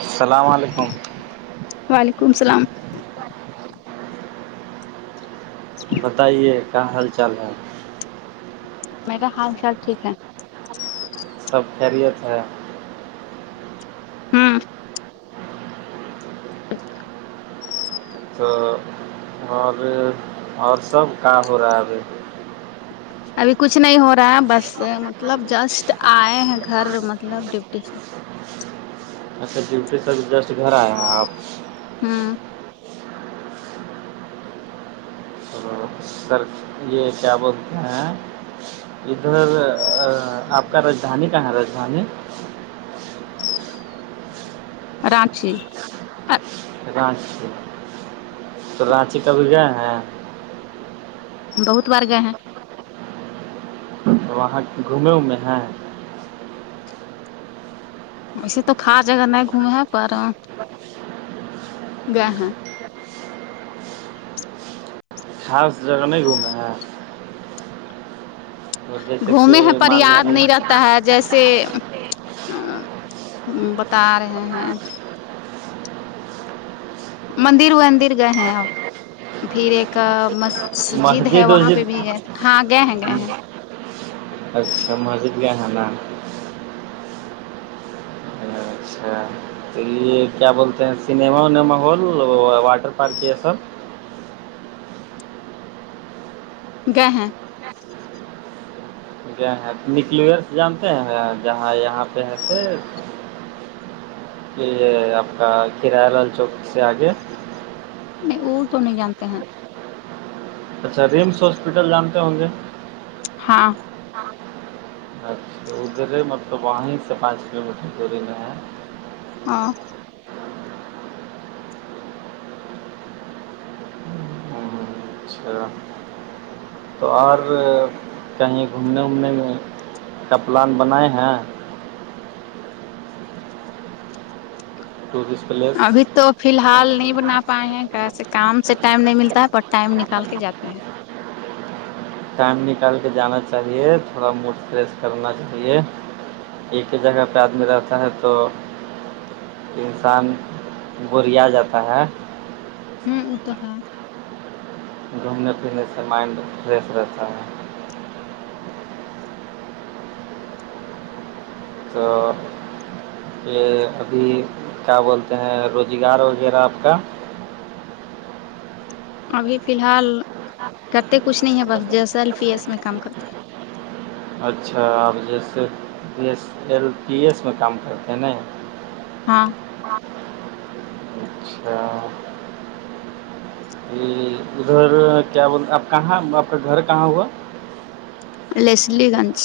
السلام علیکم وعلیکم السلام [inaudible] بتائیے کیا حال چال ہے میرا حال چال ٹھیک ہے سب خیریت ہے ہاں تو اور اور سب کام ہو رہا ہے ابھی ابھی کچھ نہیں ہو رہا ہے بس مطلب جسٹ آئے ہیں گھر مطلب ڈیوٹی سے اچھا جلتے سب جسٹ گھر آیا آپ ہاں تو سر یہ کیا بولتے ہیں ہیں ادھر آپ کا راجدھانی کہاں ہے راجدھانی رانچی رانچی تو رانچی کبھی گئے ہیں بہت بار گئے ہیں وہاں گھومے وومے ہیں وسے تو کا جگہ نہیں گھومیں پر ا گا ہاں خا جگہ نہیں گھومنا ہے ادسک گھومے ہیں پر معال یاد نہیں رہتا ہے جیسے بتا رہے ہیں مندر وندر گئے ہیں اورپ پھر ایک مسجد ہے وہاں پہ بھی ہاں گئے ہیں گئے ہیں اچھا مزید گیا ہے اچھا تو یہ کیا بولتے ہیں سنیما ونیما ہال واٹر پارک یہ سب ہاں ہ کیا نیوکلیرس جانتے ہیں جہاں یہاں پہ ہے لیے آپ کا کریہ ران چوک سے آگے نہیں وہ تو نہیں جانتے ہیں اچھا ریمس ہاسپٹل جانتے ہوں گے ہاں اچھا ادھرے مطلب وہیں سے پانچ کلو میٹر دوری میں ہے ہاں اچھا تو اور کہیں گھومنے وومنے میں کا پلان بنائے ہیں ٹورسٹ پلیس ابھی تو فی الحال نہیں بنا پائے ہیں کیسے کام سے ٹائم نہیں ملتا ہے پر ٹائم نکال کے جاتے ہیں ٹائم نکال کے جانا چاہیے تھوڑا موڈ فریش کرنا چاہیے ایک ہی جگہ پہ آدمی رہتا ہے تو انسان گوریا جاتا ہے ہوں ا توح گھومنے پھرنے سے مائنڈ فریش رہتا ہے تو یہ ابھی کیا بولتے ہیں روزگار وغیرہ آپ کا ابھی فی الحال کرتے کچھ نہیں ہے بس جیسیلفی ہے اس میں کام کر اچھا آپ جیسے جس ایل پی ایس میں کام کرتے ہیں نا ہاں اچھا ادھر کیا آپ کہاں آپ کا گھر کہاں ہوا لسلی گنج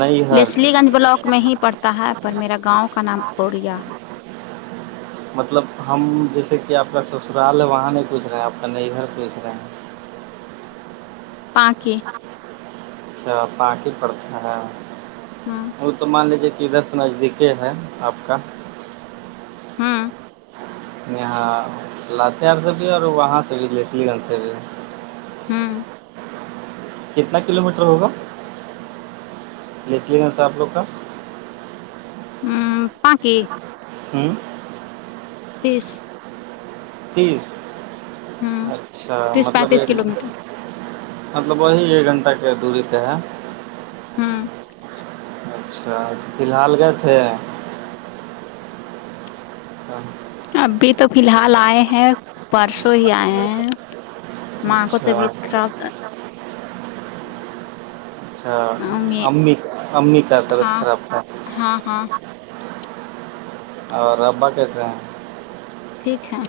نئی گھر لسلی گنج بلاک میں ہی پڑتا ہے پر میرا گاؤں کا نام کوریا ہے [unintelligible] مطلب ہم جیسے کہ آپ کا سسرال ہے وہاں نہیں پوچھ رہے ہیں آپ کا گھر پوچھ رہے ہیں پاک اچھا پٹی پڑتا ہے ہاں وہ تو مان لیجیے کہ ادھر سے نزدیکی ہے آپ کا ہاں یہاں لااتار سے بھی اور وہاں سے بھی جسلی گنج سے بھی ہاں کتنا کلو میٹر ہوگا لس لی گن سر آپ لوگ کا ہوں پکی ہوں تیس تیس ہوں اچھا تیس مطلب پینتیس ایک کلو میٹر مطلب وہی ایک گھنٹہ کے دوری پہ ہے ہوں اچھا فی الحال گئے تھے ہاں ابھی تو فی الحال آئے ہیں پرسوں ہی آئے ہیں ماں کو اچھا طبیعت خراب اچھا امی امی کا طبیعت ہاں خراب تھا ہاں ہاں اور ربا کیسے ہیں ٹھیک ہے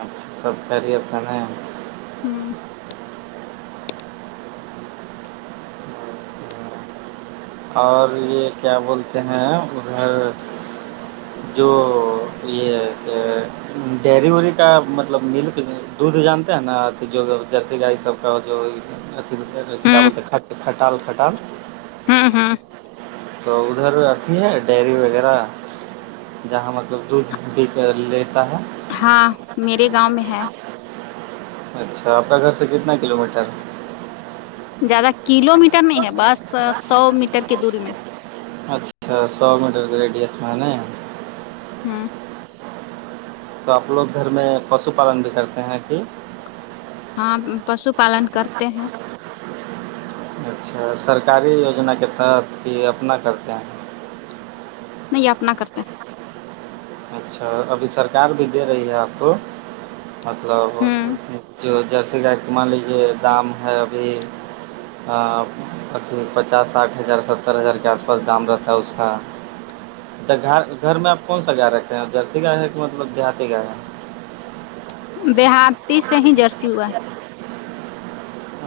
اچھا سب کریر تو نہیں ہاں اور یہ کیا بولتے ہیں ادھر جو یہ ہے کہ ڈیری وری کا مطلب ملک دودھ جانتے ہیں نا جو جرسی گائی سب کا جو کیا ہوں بولتے کھٹال خھٹال ہاں ہاں تو ادھر اھی ہے ڈیری وغیرہ جہاں مطلب دھ پے کر لیتا ہے ہاں میرے گاؤں میں ہے اچھا آپ کا گھر سے کتنا کلو میٹر زیادہ کلو میٹر نہیں ہے بس سو میٹر کی دوری میں اچھا سو میٹر کے ریڈیس میں ہے نا ہاں تو آپ لوگ گھر میں پشو پالن بھی کرتے ہیں کہ ہاں پشو پالن کرتے ہیں اچھا سرکاری یوجنا کے تحت کہ اپنا کرتے ہیں نہیں اپنا کرتے ہیں جی اچھا ابھی سرکار بھی دے رہی ہے آپ کو مطلب ہیں ہوں جو جیسے گائے کے مان لیجیے دام ہے ابھی اھی پچاس ساٹھ ہزار ستر ہزار کے آس پاس دام رہتا ہے اس کا اچھا گھر گھر میں آپ کون سا گائے رکھے ہیں جرسی کا ہے کہ مطلب دیہاتی کا ہے دےیہاتاتی سے ہی جرسی ہوا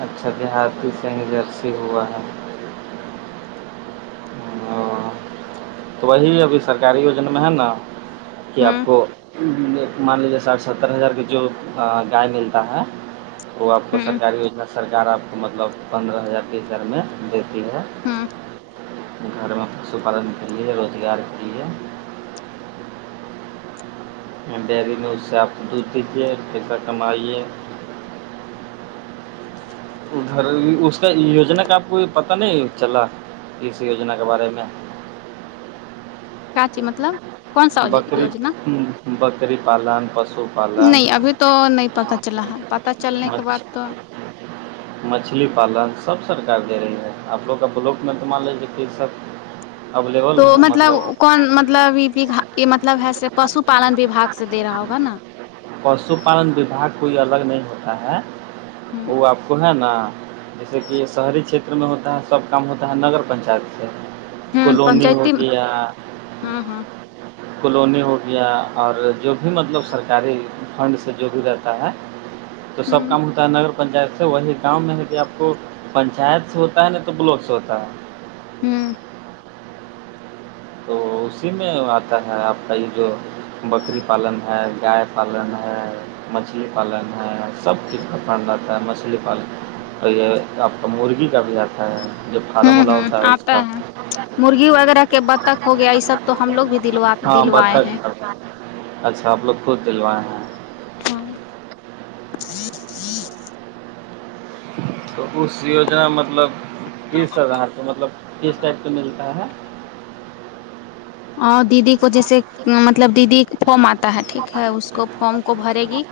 اچھا بہار کی سینجرسی ہوا ہے ہو تو وہی ابھی سرکاری وجنا میں ہے نا ہے کہ ہوں آپو مان لیجیے ساٹھ ستر ہزار کی جو گائے ملتا ہے وہ آپ کو ہوں سرکاری یجنا سرکار آپ کو مطلب پندرہ ہزار تیس ہار میں دیتی ہے ہوں گھر میں پشو پالن کے لیے روزگار کے لیے ڈیری میں اس سے آپ دودھ دیجیے پیسہ کمائیے ادھر اس کا یوجنا کا آپ کو پتہ نہیں چلا کسی یوجنا کے بارے میں کاچی مطلب کون سا بکری یوجنا بکری پالن پشو پالن نہیں ابھی تو نہیں پتا چلا ہے پت چلنے کے بعد تو ا [inaudible] مچھلی پالن سب سرک دے رہی ہے آپ لوگ کا بلوک میں تو مان لےی کہ سب اویلیبل تو ہو مطلب کون مطلب یہ یہ مطلب ہے پشو پالن وباگ سے دے رہا ہوگا نا [inaudible] پشو پالن وھاگ کوئی الگ نہیں ہوتا ہے ہ وہ آپ کو ہے نا جیسے کہ شہری چھیتر میں ہوتا ہے سب کام ہوتا ہے نگر پنچایت سے ہاں کالونی ہو پنچاتی ہاں ہاں کلونی ہو گیا اور جو بھی مطلب سرکاری فنڈ سے جو بھی رہتا ہے تو ہ سب کام ہوتا ہے نگر پنچایت سے وہی کام میں ہے کہ آپ کو پنچایت سے ہوتا ہے نہیں تو بلاک سے ہوتا ہے ہوں تو اسی میں آتا ہے آپ کا یہ جو بکری پالن ہے گائے پالن ہے مچھلی پالن ہے سب کز کا فھنڈ آتا ہے مچھلی پالن تو یہ آپ کا مرغی کا بھی آتا ہے جو ہوں فارمولا ہوں ہوتا ہے اس آتا کا مرغی وغیرہ کے بتخ ہو گیا یہ سب تو ہم لوگ بھی دلوا ہاں دلوائے بتخ ہیں کا بھی۔ اچھا آپ لوگ خود دلوائے ہیں ہاں تو اس یوجنا مطلب کس آدھار کو مطلب کس ٹائپ کا ملتا ہے دیدی کو جیسے مطلب دیدی فارم آتا ہے ٹھیک ہے اس کو فارم کو بھرے گی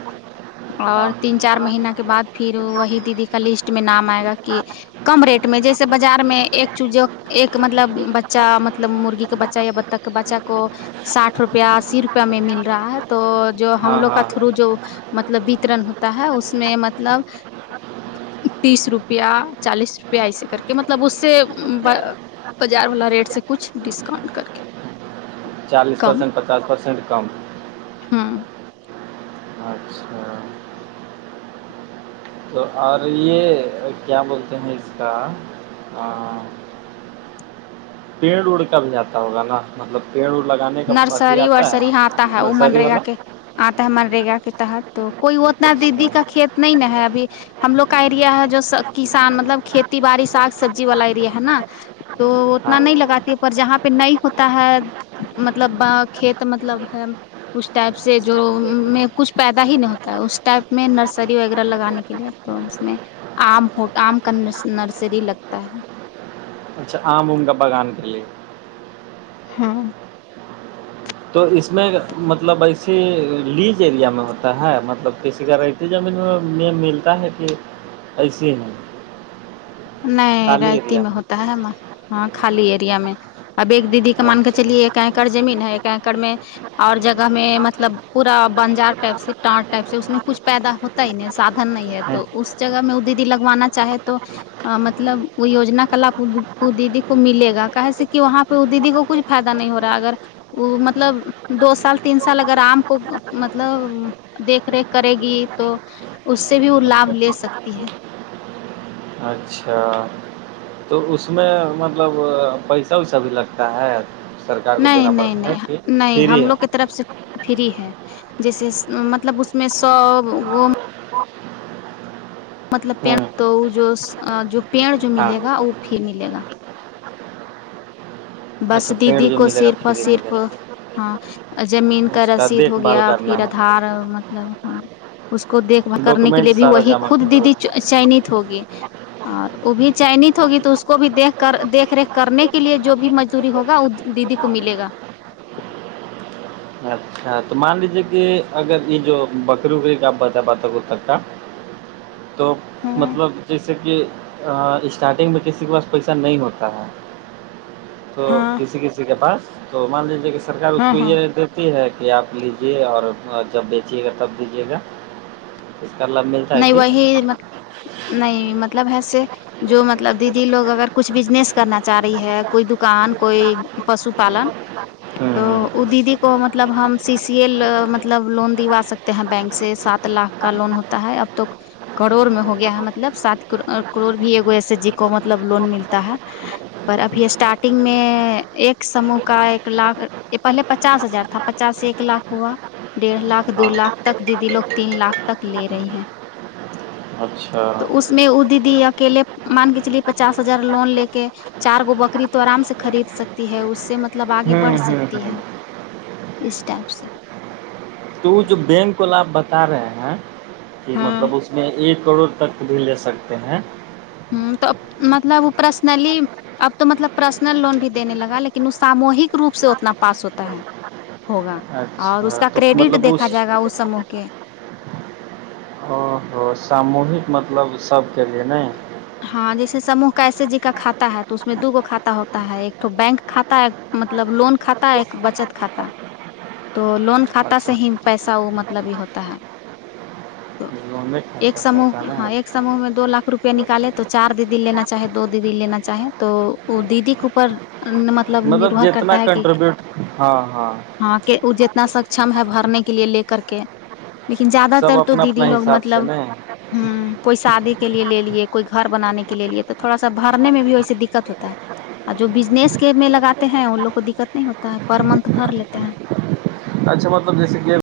ہاں اور تین چار مہین کے بعد پھر وہی دیدی کا لسٹ میں نام آئے گا کہ کم ریٹ میں جیسے بازار میں ایک چوز ایک مطلب بچہ مطلب مرغی کے بچہ یا تک بچہ کو سٹھ روپیہ صرف روپ میں مل رہا ہے تو جو ہم ہاں لوگ کا تھرو ہاں جو مطلب وترن ہوتا ہے اس میں مطلب تیس روپیہ چالیس روپیہ ایے کر کے مطلب اس سے بازار والا ریٹ سے کچھ ڈسکاؤنٹ کر کے چالیس پرسینٹ پچاس پرسینٹ کم ہاں اچھا تو اور یہ کیا بولتے ہیں اس کا پیڑ اڑ کر بھی جاتا ہوگا نا مطلب پیڑ اڑ لگانے کا اھی نرسری آتا ورسری ہے ہاں آتا ہے وہ نرسری منریگا والا کے آتا ہے منرگا کے تحت تو کوئی اتنا دیدی اچھا کا کھیت اتنا ہی ن ہے ابھی ہم لوگ کا ایریا ہے جو کسان مطلب کھیتی باڑی سگ سبزی والا ری ہے نا تو اتنا ہاں نہیں لگاتی ہے پر جہاں پہ نہیں ہوتا ہے مطلب ب کھیت مطلب ہے اس ٹائپ سے جو میں کچھ پیدا ہی نہیں ہوتا ہے اس ٹائپ میں نرسری وغیرہ لگانے کے لیے تو اس میں آم ہو آم کا نرسری لگتا ہے اچھا آم ام کا بگان کے لیے ہاں تو اس میں مطلب ایسے لیج ایریا میں ہوتا ہے مطلب کسی کا ر زمین میں یہ ملتا ہے کہ ایسے ہیں نہیں رائیتی میں ہوتا ہے ہاں خالی ایریا میں اب ایک د دیدی کا مان کے چلیے ایک اکڑ زمین ہے ایک اکڑ میں اور جگہ میں اچھا مطلب پورا بنجار ٹائپ سے ٹٹ ٹائپ سے اس میں کچھ پیدا ہوتا ہی ن سادھن نہیں ہے ہ تو اس جگہ میں وہ دیدی لگوانا چاہے تو مطلب وہ یوجنا کا لابھ وہ دیدی کو ملے گا کہ س کہ وہاں پہ دیدی کو کچھ فائدہ نہیں ہو رہا اگر وہ مطلب دو سال تین سال اگر آام کو مطلب دیکھ ریکھ کرے گی تو اس سے بھی لابھ لے سکتی ہے اچھا تو اس میں مطلب پیسہ ویسا بھی لگتا ہے سرکار کو نہیں دینا نہیں پڑتا ہے نہیں کہ نہیں فری ہم ہے لوگ کی طرف سے فری ہے جیسے مطلب اس میں سو وہ [unintelligible] مطلب ہ پڑ تو وہ جو جو پیڑ جو ہاں ملے گا وہ پ ملے گا بس اچھا پیڑ دیدی جو کو ملے گا صرف اور فری میں صرف ملے ہاں گا زمین کا اس رسید دیکھ ہو بھال گیا کرنا پھر ہے دار م [unintelligible] [inaudible] مطلب ہاں اس کو دیکھ بھال کرنے کے ڈاکومنٹ لیے بھی سارا وہی جمع خود کرنا دیدی ہے چینت ہوگی اور وہ بھی چائنیز ہوگی تو اس کو بھی دیکھ کر دیکھ ریکھ کرنے کے لیے جو بھی م ہوگا وہ دیدی کو ملے گا [unintelligible] اچھا تو مان لیجیے کہ اگر یہ جو بکری وکری کا آپ بت ب ت کو تک کا تو ہاں مطلب جیسے کہ اسٹارٹنگ میں کسی کے پاس پیسہ نہیں ہوتا ہے تو ہاں کسی کسی کے پاس تو مان لیجیے کہ سرار اس ہاں کو ہاں یہ ہے کہ آپ لیجیے اور جب بیچیے گا تب دیجیے گا اس کا لب ملتا ہے نہیں کہ وہی م نہیں مطلب ایسے جو مطلب دیدی لوگ اگر کچھ بزنس کرنا چاہ رہی ہے کوئی دکان کوئی پشو پالن ہوں تو ہوں وہ دیدی کو مت مطلب ہم سی سی اے مطلب لون دوا سکتے ہیں بینک سے سات لاکھ کا لون ہوتا تا ہے اب توک کروڑ میں ہو گیا ہے مطلب سات کروڑ بھی ایک ایس ایس جی کو مطلب لون ملتا ہے پر ابھی اسٹارٹنگ میں ایک سوہ کا ایک لاکھ یہ پہلے پچاس ہزار تھا پچاس ایک لاکھ ہوا ڈیڑھ لاکھ دو ہاں لاکھ تک دیدی لوگ تین لاکھ تک لے رہی ہیں اچھا تو اس میں ا دیدی اکیلے مان کے چلیے پچاس ہزار لون لے کے چار گو بکری تو آرام سے خرید سکتی ہے اس سے ملب مطلب آگے بڑھ ہوں ہوں سکتی ہوں ہے اس ٹائپ سے تو جو بینک وال ل آپ بتا رہے ہیں کہ ہاں مطلب اس میں ایک کروڑ تک بھی لے سکتے ہیں ہ تو مطلب پرسنلی اب تو مطلب پرسنل لون بھی دینے لگا لیکن وہ ساموہک روپ سے اتنا پاس ہوتا ہے ہوگا اور اس اچھا کا تو کریڈٹ مطلب دیکھا جائے گا اس سموہ کے او ہو ساموہک مطلب سب کے لیے ن ہاں جیسے سموہ کیسے جی کا کاتا ہے تو اس میں دو گ کھاتا ہوتا ہے ایک تو بینک کھاتا مطلب لون کھا ایک بچت کھاتا تو لون کھاتا سے اچھا ہی پیسہ وہ مطلب بھی ہوتا ہے تو لونے ایک کھاتا سموہ ستا ہاں ایک نہیں سموہ میں دو لاکھ روپیہ نکالت تو چار دیدی لینا چاہے دو دیدی لینا چاہیں تو وہ دیدی کےوپر مطلب مطلب نربھر جتنا کرتا ہے کہ کنٹریبیوٹ ہاں ہاں ہاں کہ وہ جتنا سکم ہے بھرنے کے لیے لے کر کے لیکن زیادہ سب تر تو اپنا دیدی اپنا لوگ حساب سے مطلب ن ہ کوئی شادی کے لیے لے لیے کوئی گھر بنانے کے لیے لیے تو تھوڑا سا بھرنے میں بھی ویسے دقت ہوتا ہے اور جو بجنس کے میں لگاتے ہیں وہ لوگ کو دقت نہیں ہوتا ہے پر منتھ بھر لیتے ہیں اچھا مطلب جیسے کہ